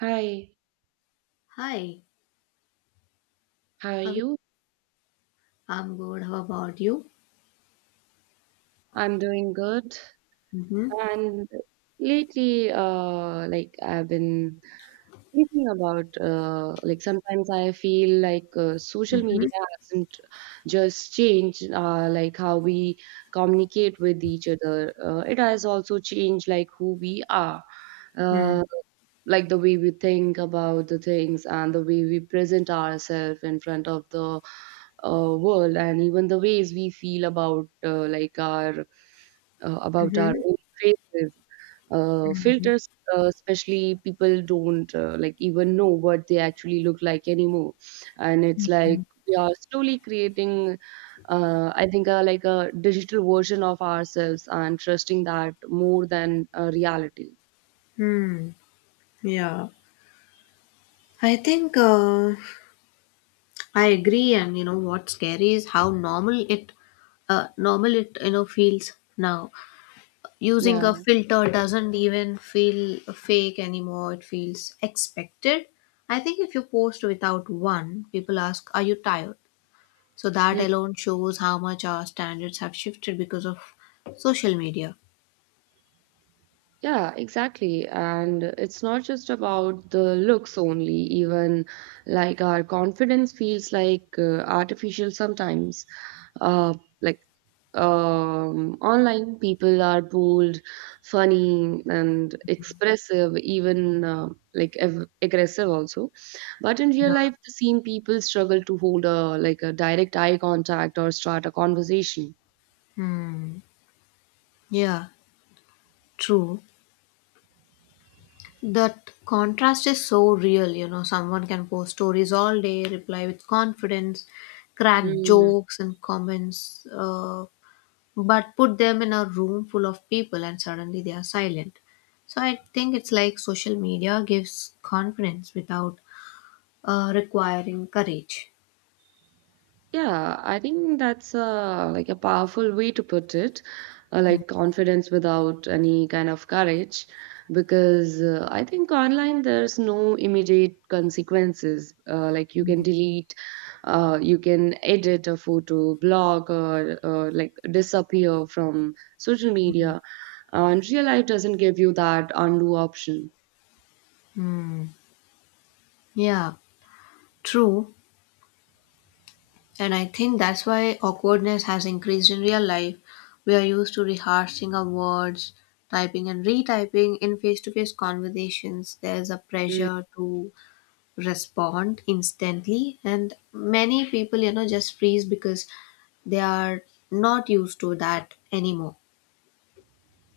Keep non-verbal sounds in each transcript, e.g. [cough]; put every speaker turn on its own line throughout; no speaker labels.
Hi,
Hi,
how are
how are you?
you?
I'm good. How about you?
I'm doing good.
Mm-hmm.
And lately, I've been thinking about, like sometimes I feel like social
Mm-hmm.
media hasn't just changed, like how we communicate with each other. It has also changed like who we are.
Mm-hmm.
Uh, like the way we think about the things and the way we present ourselves in front of the world, and even the ways we feel about like our about our own faces, filters, especially people don't like even know what they actually look like anymore, and it's
Mm-hmm.
like we are slowly creating, I think like a digital version of ourselves and trusting that more than reality.
Hmm. Yeah. I think uh, I agree, and you know what's scary is how normal it feels now. Using a
Yeah.
filter doesn't even feel fake anymore. It feels expected. I think if you post without one, people ask, "Are you tired?" So that
Hmm.
alone shows how much our standards have shifted because of social media.
Yeah, exactly. And it's not just about the looks only, even like our confidence feels like artificial sometimes. Uh, like online, people are bold, funny, and expressive, even like aggressive also. But in real
Yeah.
life, the same people struggle to hold a like a direct eye contact or start a conversation.
Hmm. Yeah, true. That contrast is so real. You know, someone can post stories all day, reply with confidence, crack
Hmm.
jokes and but put them in a room full of people and suddenly they are silent. So I think it's like social media gives confidence without requiring courage.
Yeah, I think that's a like a powerful way to put it, like confidence without any kind of courage, because I think online there's no immediate consequences. Like you can delete, you can edit a photo, blog, or like disappear from social media. And real life doesn't give you that undo option.
Hmm. Yeah, true. And I think that's why awkwardness has increased in real life. We are used to rehearsing our words, typing and retyping in face to face conversations. There's a pressure to respond instantly, and many people, you know, just freeze because they are not used to that anymore.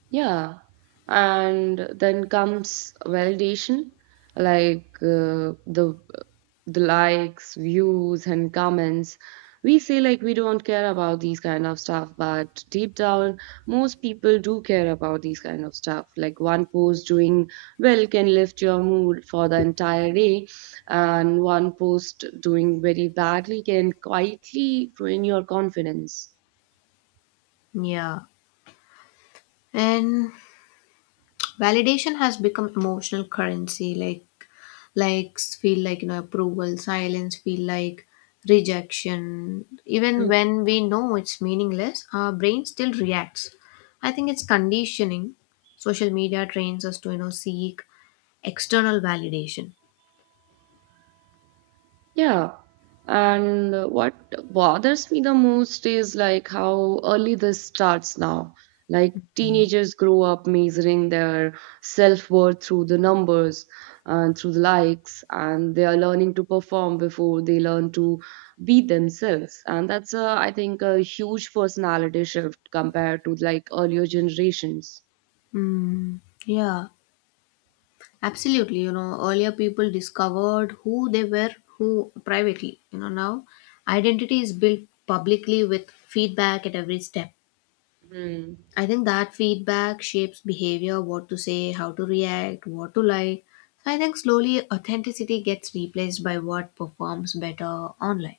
Yeah, and then comes validation, like the likes, views, and comments. We say like we don't care about these kind of stuff, but deep down, most people do care about these kind of stuff. Like one post doing well can lift your mood for the entire day, and one post doing very badly can quietly ruin your confidence.
Yeah. And validation has become emotional currency. Like likes feel like, you know, approval, silence feel like rejection. Even when we know it's meaningless, our brain still reacts. I think it's conditioning. Social media trains us to, you know, seek external validation.
Yeah. And what bothers me the most is like how early this starts now. Like teenagers grow up measuring their self-worth through the numbers and through the likes, and they are learning to perform before they learn to be themselves. And that's a, I think, a huge personality shift compared to like earlier generations.
Mm, yeah, absolutely. You know, earlier people discovered who they were, who privately, you know. Now identity is built publicly with feedback at every step.
Hmm.
I think that feedback shapes behavior, what to say, how to react, what to like. So I think slowly authenticity gets replaced by what performs better online.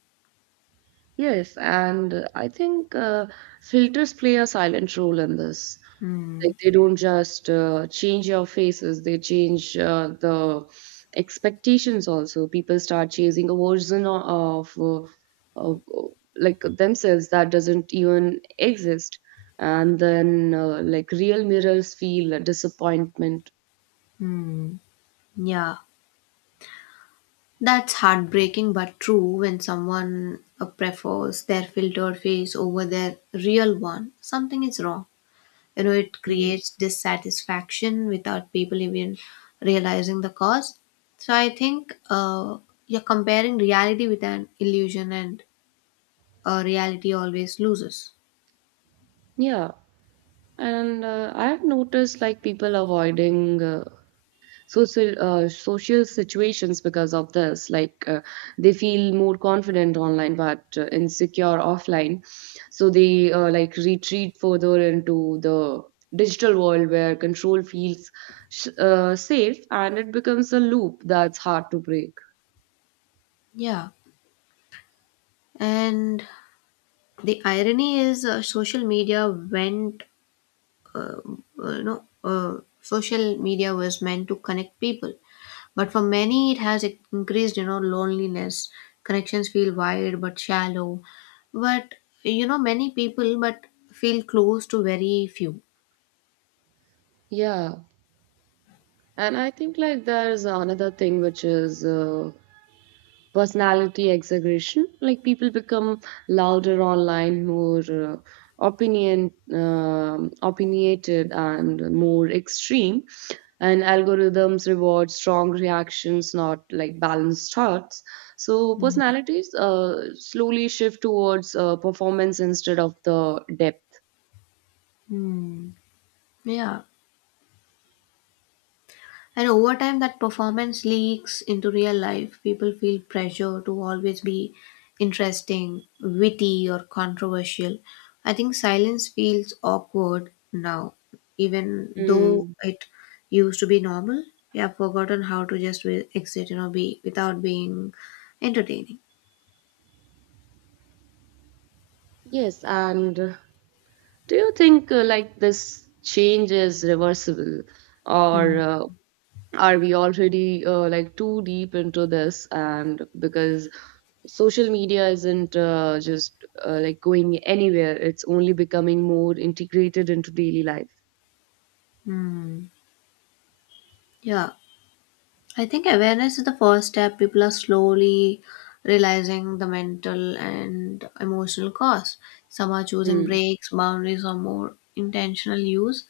Yes, and I think filters play a silent role in this.
Hmm.
Like they don't just change your faces, they change the expectations also. People start chasing a version of like themselves that doesn't even exist. And then like real mirrors feel a disappointment.
Hmm. Yeah. That's heartbreaking but true. When someone prefers their filtered face over their real one, something is wrong. You know, it
Mm.
creates dissatisfaction without people even realizing the cause. So i think uh, you're comparing reality with an illusion, and reality always loses.
Yeah, and I have noticed like people avoiding social situations because of this like they feel more confident online but insecure offline, so they like retreat further into the digital world where control feels safe, and it becomes a loop that's hard to break.
Yeah, and the irony is social media went uh, you know social media was meant to connect people, but for many it has increased, you know, loneliness. Connections feel wide but shallow, but you know many people but feel close to very few.
Yeah, and I think like there's another thing which is personality exaggeration, like people become louder online, more opinionated and more extreme, and algorithms reward strong reactions, not like balanced thoughts. So
Mm.
personalities slowly shift towards performance instead of the depth.
Hmm. Yeah. And over time, that performance leaks into real life. People feel pressure to always be interesting, witty, or controversial. I think silence feels awkward now, even though
Hmm.
it used to be normal. We have forgotten how to just exit, you know, be without being entertaining.
Yes, and do you think like this change is reversible, or
Mm.
are we already like too deep into this? And because social media isn't just like going anywhere, it's only becoming more integrated into daily life.
Mm. Yeah. I think awareness is the first step. People are slowly realizing the mental and emotional cost. Some are choosing
Hmm.
breaks, boundaries, or more intentional use.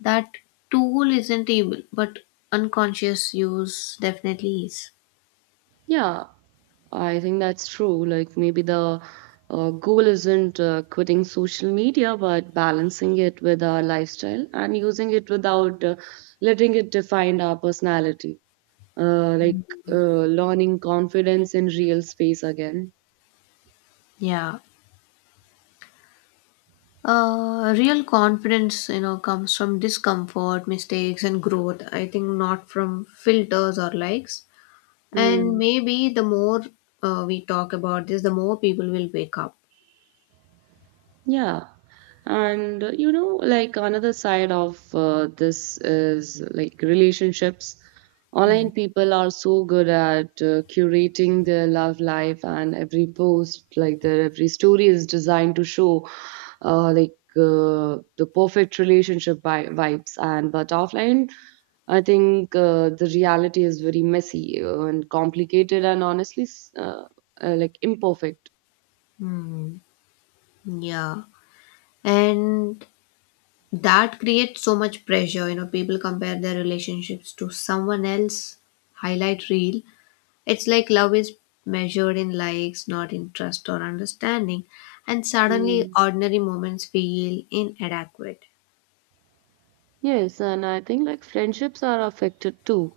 That tool isn't evil, but unconscious use definitely is.
Yeah, I think that's true. Like maybe the goal isn't quitting social media, but balancing it with our lifestyle and using it without letting it define our personality. Uh, like Learning confidence in real space again.
Yeah. Real confidence, you know, comes from discomfort, mistakes, and growth. I think not from filters or likes. And
Hmm.
maybe the more we talk about this, the more people will wake up.
Yeah. And you know, like another side of this is like relationships.
Hmm.
Online people are so good at curating their love life, and every post, like their every story, is designed to show like the perfect relationship vibes. And but offline, I think the reality is very messy and complicated, and honestly, like imperfect.
Hmm. Yeah. And that creates so much pressure. You know, people compare their relationships to someone else highlight reel. It's like love is measured in likes, not in trust or understanding. And suddenly ordinary moments feel inadequate.
Yes, and I think like friendships are affected too.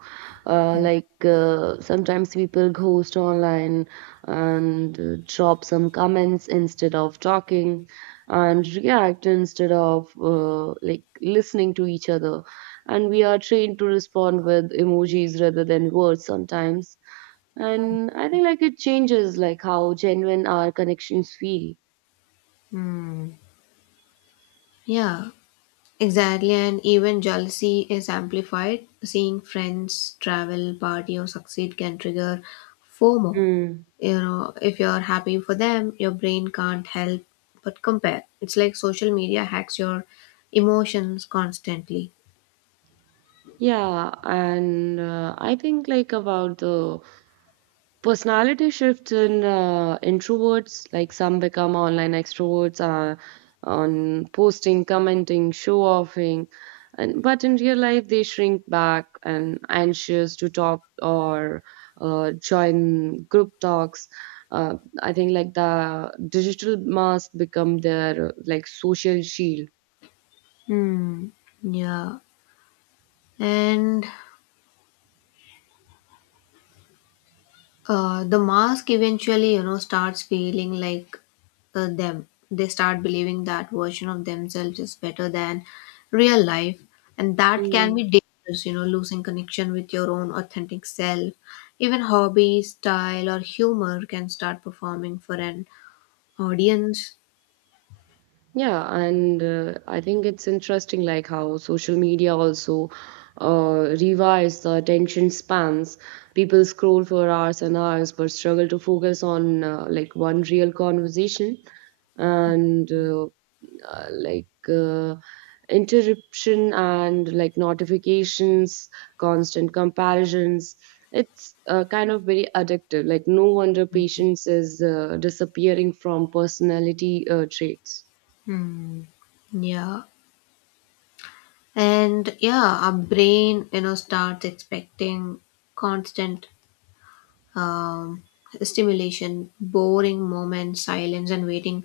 Sometimes people ghost online and drop some comments instead of talking, and react instead of like listening to each other. And we are trained to respond with emojis rather than words sometimes. And I think like it changes like how genuine our connections feel.
Hmm. Yeah. Exactly, and even jealousy is amplified. Seeing friends travel, party, or succeed can trigger FOMO.
Mm.
You know, if you're happy for them, your brain can't help but compare. It's like social media hacks your emotions constantly.
Yeah, and I think like about the personality shifts in introverts, like some become online extroverts on posting, commenting, show offing, and but in real life they shrink back and anxious to talk or join group talks. Uh, I think like the digital mask become their like social shield.
Hmm. Yeah. And the mask eventually, you know, starts feeling like them. They start believing that version of themselves is better than real life, and that can be dangerous, you know, losing connection with your own authentic self. Even hobby, style, or humor can start performing for an audience.
Yeah, and I think it's interesting, like how social media also revives the attention spans. People scroll for hours and hours, but struggle to focus on like one real conversation. And uh, like uh, interruption and like notifications, constant comparisons. It's kind of very addictive. Like no wonder patience is disappearing from personality traits.
Hmm. Yeah. And yeah, our brain, you know, starts expecting constant um, stimulation. Boring moments, silence, and waiting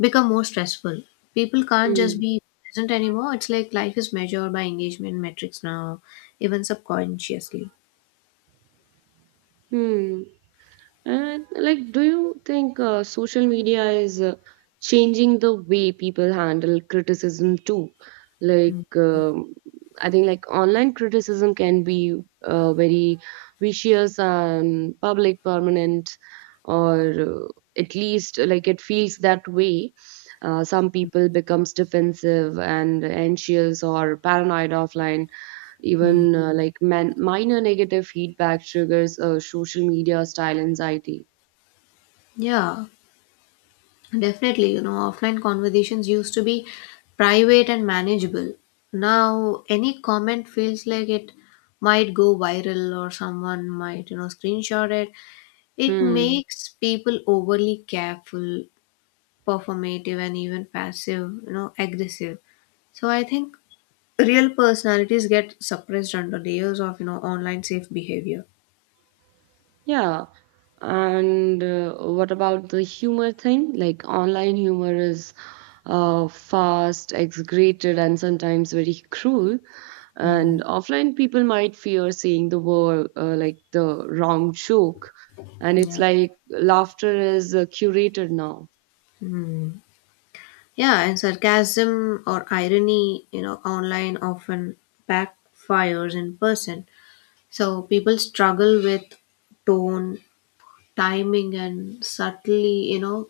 become more stressful. People can't just
Mm.
be present anymore. It's like life is measured by engagement metrics now, even subconsciously.
Mm. And like, do you think social media is changing the way people handle criticism too? Like, um, I think like online criticism can be very vicious and public, permanent, or at least like it feels that way. Some people becomes defensive and anxious or paranoid offline.
Mm.
Even like minor negative feedback triggers social media style anxiety.
Yeah, definitely. You know, offline conversations used to be private and manageable. Now, any comment feels like it might go viral or someone might, you know, screenshot it. It
Hmm.
makes people overly careful, performative, and even passive, you know, aggressive. So I think real personalities get suppressed under layers of, you know, online safe behavior.
Yeah. And what about the humor thing? Like online humor is fast, exaggerated, and sometimes very cruel.
Mm.
And offline people might fear seeing the word like the wrong joke. And it's
Yeah.
like laughter is curated now.
Hmm. Yeah, and sarcasm or irony, you know, online often backfires in person. So people struggle with tone, timing, and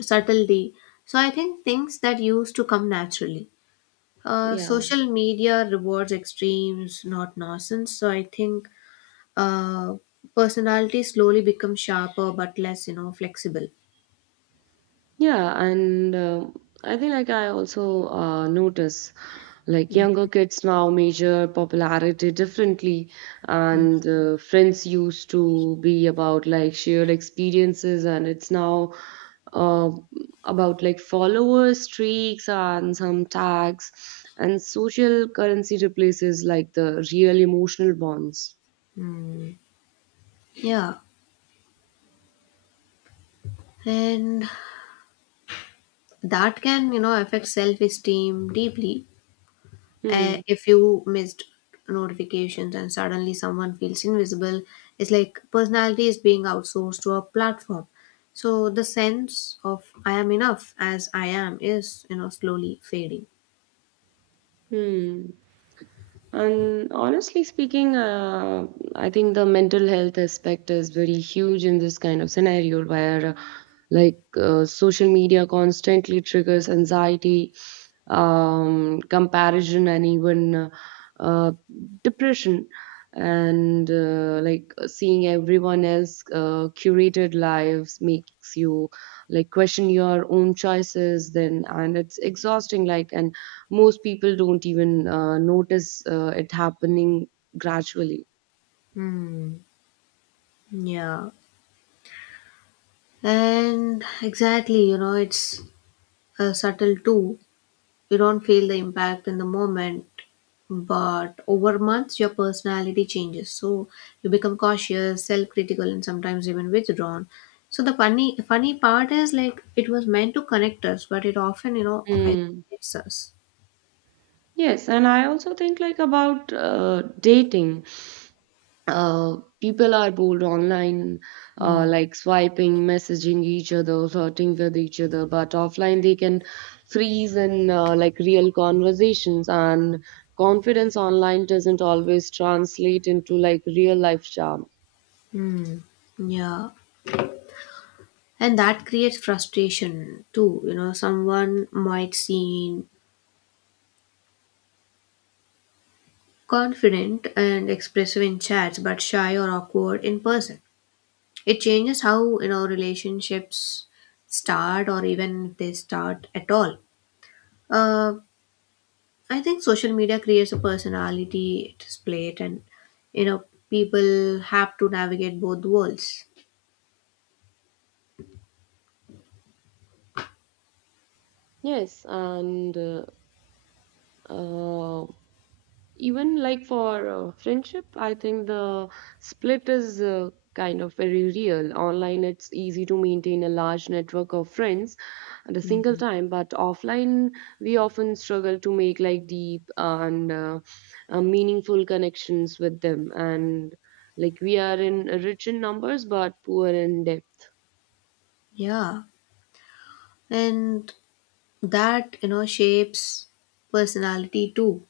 subtlety. So I think things that used to come naturally.
Yeah.
Social media rewards extremes, not nonsense. So I think uh, personality slowly becomes sharper but less, you know, flexible.
Yeah, and I think like I also notice like younger kids now measure popularity differently, and friends used to be about like shared experiences, and it's now uh, about like followers, streaks, and some tags, and social currency replaces like the real emotional bonds.
Mhm. Yeah, and that can, you know, affect self-esteem deeply.
Hmm.
If you missed notifications and suddenly someone feels invisible, it's like personality is being outsourced to a platform. So the sense of I am enough as I am is, you know, slowly fading.
Hmm. And honestly speaking, I think the mental health aspect is very huge in this kind of scenario where, social media constantly triggers anxiety, comparison, and even uh, depression. And like seeing everyone else curated lives makes you like question your own choices. Then and it's exhausting. Like and most people don't even notice it happening gradually.
Hmm. Yeah, and exactly, you know, it's subtle too. You don't feel the impact in the moment, but over months, your personality changes. So you become cautious, self-critical, and sometimes even withdrawn. So the funny part is like it was meant to connect us, but it often, you know,
Mm.
isolates us.
Yes, and I also think like about dating. People are bold online,
Hmm.
like swiping, messaging each other, flirting with each other, but offline they can freeze in like real conversations, and confidence online doesn't always translate into like real life charm.
Hmm. Yeah. And that creates frustration too. You know, someone might seem confident and expressive in chats but shy or awkward in person. It changes how, you know, relationships start or even if they start at all. Uh, i think social media creates a personality display, and, you know, people have to navigate both worlds.
Yes, and uh, even like for friendship I think the split is kind of very real. Online it's easy to maintain a large network of friends at a single
Mhm.
time, but offline we often struggle to make like deep and meaningful connections with them, and like we are in rich in numbers but poor in depth.
Yeah, and that, you know, shapes personality too.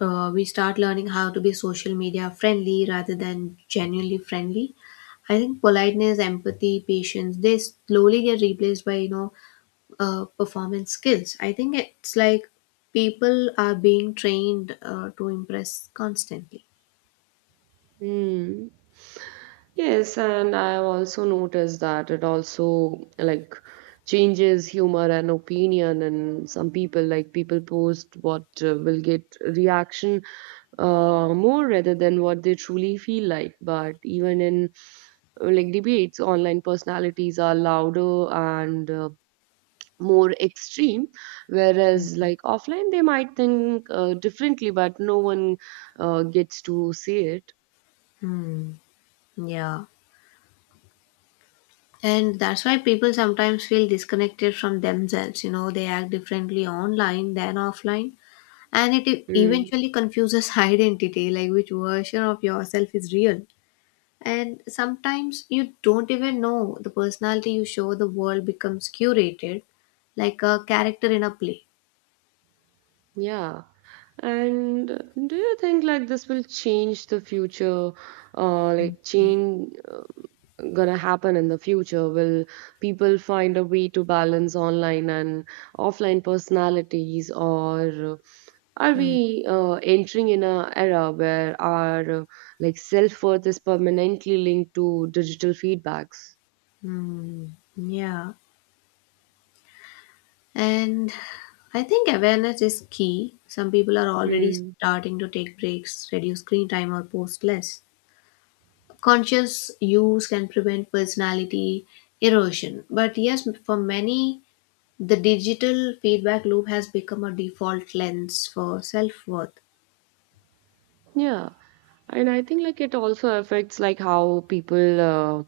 We start learning how to be social media friendly rather than genuinely friendly. I think politeness, empathy, patience, they slowly get replaced by, you know, performance skills. I think it's like people are being trained to impress constantly.
Hmm. Yes, and I have also noticed that it also like changes humor and opinion, and some people like people post what will get reaction more rather than what they truly feel like. But even in like debates, online personalities are louder and more extreme, whereas like offline they might think differently, but no one gets to see it.
Hmm. Yeah. And that's why people sometimes feel disconnected from themselves. You know, they act differently online than offline. And it
Mm.
eventually confuses [laughs] identity, like which version of yourself is real. And sometimes you don't even know the personality you show, the world becomes curated like a character in a play.
Yeah. And do you think like this will change the future, like change gonna happen in the future? Will people find a way to balance online and offline personalities, or are
Mm.
we entering in a era where our like self-worth is permanently linked to digital feedbacks?
Mm. Yeah. And I think awareness is key. Some people are already starting to take breaks, reduce screen time, or post less. Conscious use can prevent personality erosion. But yes, for many, the digital feedback loop has become a default lens for self worth.
Yeah, and I think like it also affects like how people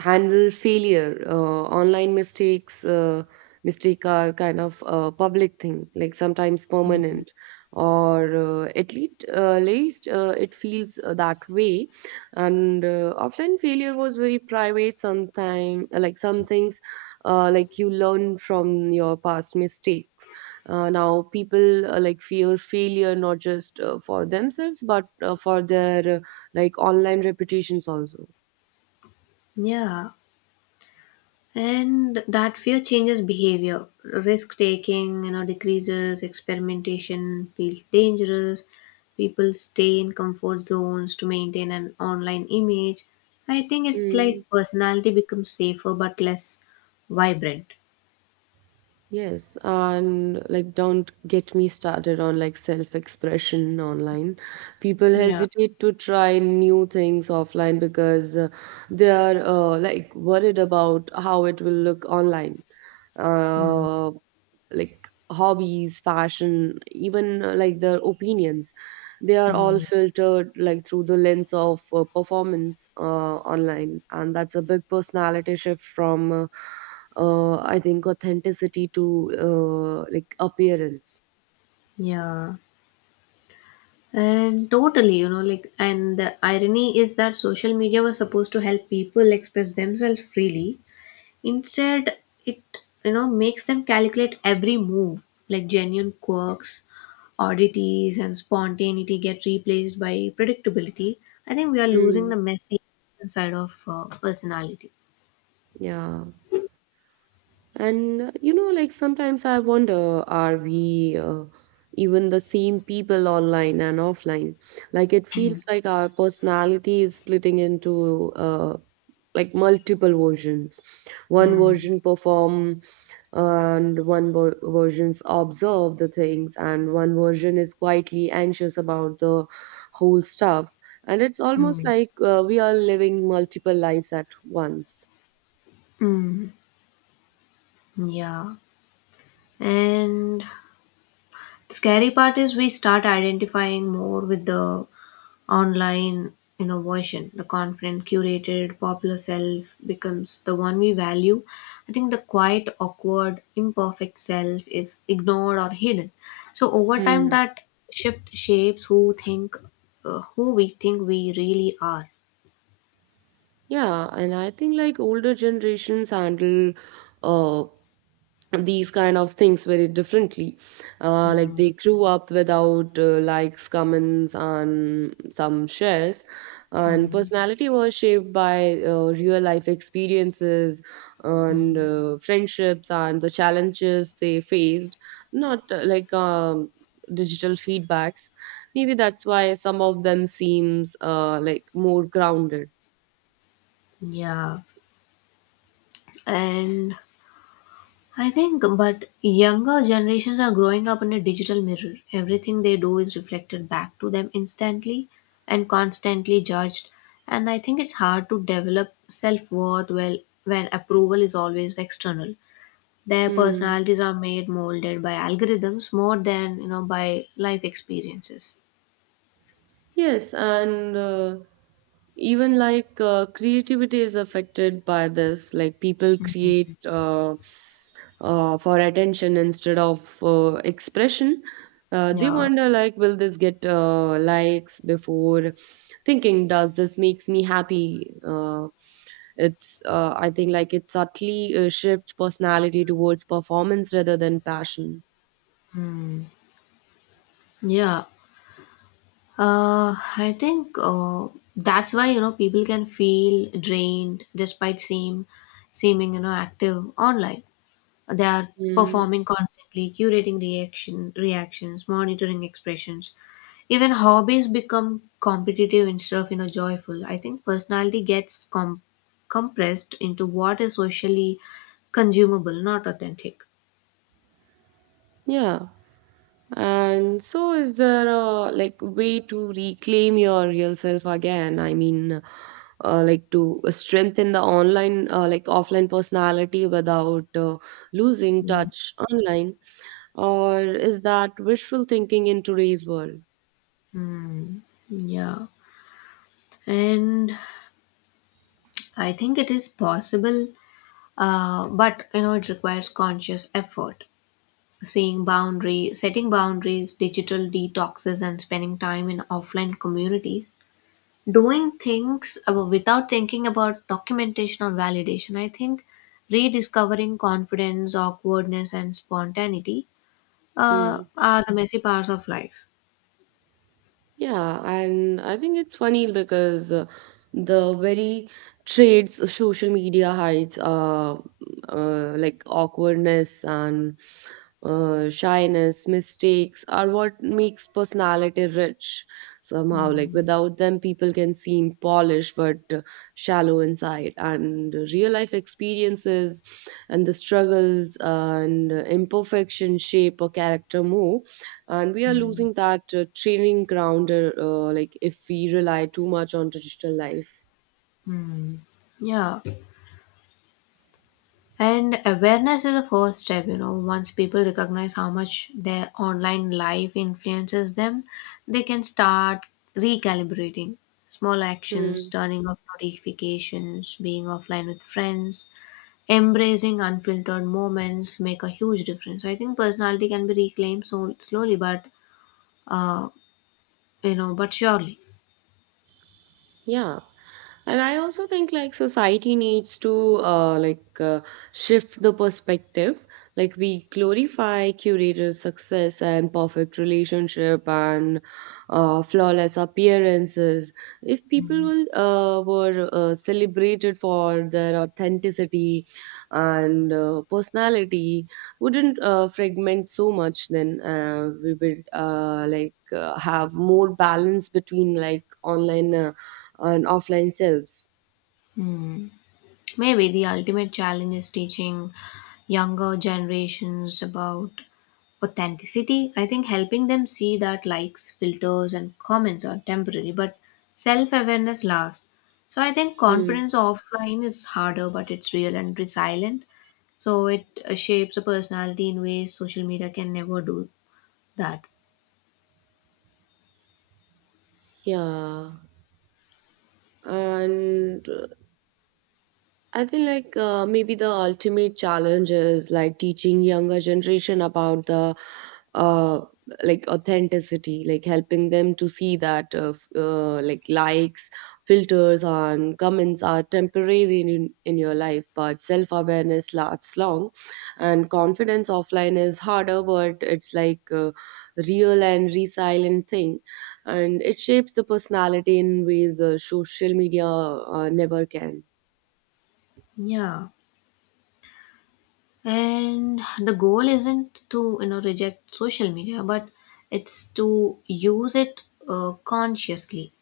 handle failure. Uh, online mistake are kind of a public thing, like sometimes permanent, or at least least it feels that way. And offline failure was very private. Sometimes like some things, like you learn from your past mistakes. Now people like fear failure not just for themselves but for their like online reputations also.
Yeah. And that fear changes behavior. Risk taking, you know, decreases, experimentation feels dangerous. People stay in comfort zones to maintain an online image. So I think it's
Mm.
like personality becomes safer but less vibrant.
Yes, and like don't get me started on like self-expression online. People
Yeah.
hesitate to try new things offline because they are like worried about how it will look online.
Mm.
Uh, like hobbies, fashion, even like their opinions. They are all
Mm.
filtered like through the lens of performance online, and that's a big personality shift from I think authenticity to like appearance.
Yeah. And totally, you know, like, and the irony is that social media was supposed to help people express themselves freely. Instead, it, you know, makes them calculate every move. Like genuine quirks, oddities, and spontaneity get replaced by predictability. I think we are losing
Hmm.
the messy side of personality.
Yeah. And, you know, like sometimes I wonder, are we even the same people online and offline? Like it feels like our personality is splitting into like multiple versions. One
Hmm.
version perform, and one versions observe the things, and one version is quietly anxious about the whole stuff. And it's almost
Hmm.
like we are living multiple lives at once.
Mm. Yeah. And the scary part is we start identifying more with the online innovation. The confident, curated, popular self becomes the one we value. I think the quiet, awkward, imperfect self is ignored or hidden. So over time, that shift shapes who think, who we think we really are.
Yeah, and I think like older generations handle uh, these kind of things very differently. Like
Mm.
they grew up without likes, comments, and some shares, and
Mm.
personality was shaped by real life experiences and
Mm.
friendships and the challenges they faced, not digital feedbacks. Maybe that's why some of them seems like more grounded.
Yeah, and I think, but younger generations are growing up in a digital mirror. Everything they do is reflected back to them instantly and constantly judged. And I think it's hard to develop self worth well when approval is always external. Their
Hmm.
personalities are made molded by algorithms more than, you know, by life experiences.
Yes, and even like creativity is affected by this. Like people create for attention instead of expression. They
Yeah.
wonder like, will this get likes before thinking, does this makes me happy? It's I think like it subtly shifts personality towards performance rather than passion.
Yeah. I think That's why, you know, people can feel drained despite seeming, you know, active online. They are
Mm.
performing constantly, curating reactions, monitoring expressions. Even hobbies become competitive instead of, you know, joyful. I think personality gets compressed into what is socially consumable, not authentic.
Yeah. And so, is there a like way to reclaim your real self again? I mean, like to strengthen the online, like offline personality without losing
Mm.
touch online, or is that wishful thinking in today's world?
Yeah, and I think it is possible. But you know it requires conscious effort. Setting boundaries, digital detoxes, and spending time in offline communities, doing things without thinking about documentation or validation. I think rediscovering confidence, awkwardness, and spontaneity
Hmm.
are the messy parts of life.
Yeah, and I think it's funny because the very traits of social media hides are like awkwardness and shyness, mistakes are what makes personality rich somehow. Like
Mm.
without them, people can seem polished but shallow inside. And real life experiences and the struggles and imperfection shape a character more and we are
Mm.
losing that training ground like if we rely too much on traditional life.
Mm. Yeah. And awareness is the first step, you know. Once people recognize how much their online life influences them, they can start recalibrating. Small actions,
Hmm.
turning off notifications, being offline with friends, embracing unfiltered moments make a huge difference. I think personality can be reclaimed so slowly, but uh, you know, but surely.
Yeah. And I also think like society needs to shift the perspective. Like we glorify curated success and perfect relationship and flawless appearances. If people will, were celebrated for their authenticity and personality, wouldn't fragment so much. Then we would have more balance between like online. And offline sales.
Hmm. Maybe the ultimate challenge is teaching younger generations about authenticity. I think helping them see that likes, filters, and comments are temporary but self-awareness lasts. So I think
Hmm.
confidence offline is harder, but it's real and resilient. So it shapes a personality in ways social media can never do that.
Yeah. And I think like maybe the ultimate challenge is like teaching younger generation about the uh, like authenticity, like helping them to see that like likes, filters, and comments are temporary in your life, but self awareness lasts long, and confidence offline is harder, but it's like a real and resilient thing, and it shapes the personality in ways social media never can.
Yeah, and the goal isn't to, you know, reject social media, but it's to use it consciously,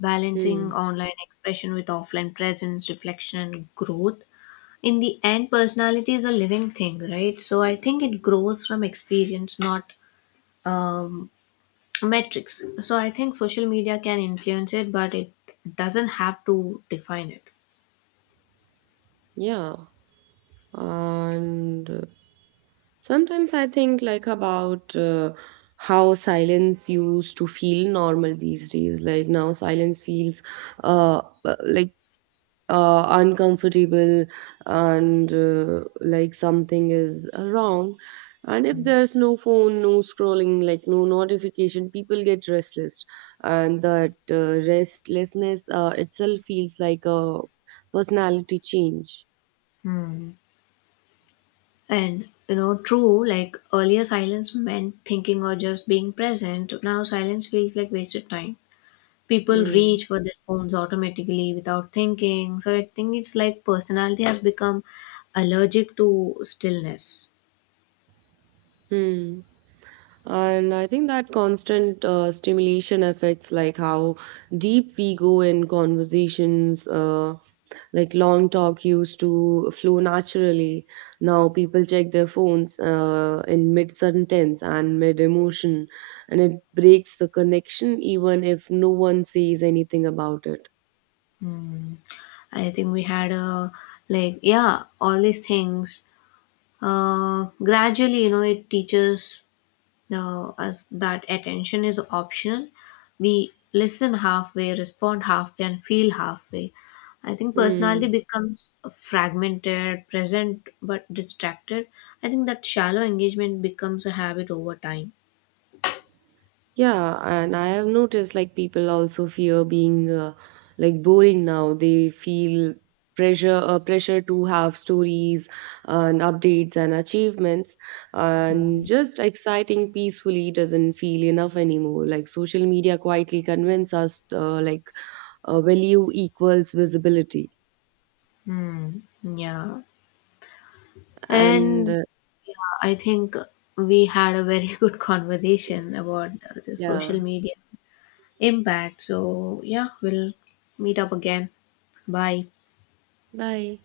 balancing
Hmm.
online expression with offline presence, reflection, and growth. In the end, personality is a living thing, right? So I think it grows from experience, not um, metrics. So I think social media can influence it, but it doesn't have to define it.
Yeah, and sometimes I think like about how silence used to feel normal these days. Like now, silence feels uh, uh, like uncomfortable and like something is wrong. And if there's no phone, no scrolling, like no notification, people get restless, and that restlessness itself feels like a personality change.
Hmm. And you know true, like earlier silence meant thinking or just being present. Now silence feels like wasted time. People
Mm.
reach for their phones automatically without thinking. So I think it's like personality has become allergic to stillness.
Hmm. And I think that constant stimulation affects like how deep we go in conversations. Like long talk used to flow naturally. Now people check their phones in mid sentence and mid emotion, and it breaks the connection even if no one says anything about it.
Hmm. I think we had a like yeah, all these things. Gradually, you know, it teaches us that attention is optional. We listen halfway, respond halfway, and feel halfway. I think personality
Hmm.
becomes fragmented, present but distracted. I think that shallow engagement becomes a habit over time.
Yeah, and I have noticed like people also fear being like boring now. They feel pressure to have stories and updates and achievements and
Mm.
just exciting peacefully doesn't feel enough anymore. Like social media quietly convince us value equals visibility.
Hmm. Yeah.
And
And I think we had a very [laughs] good conversation about the
yeah,
social media impact. So, yeah, we'll meet up again. Bye.
bye.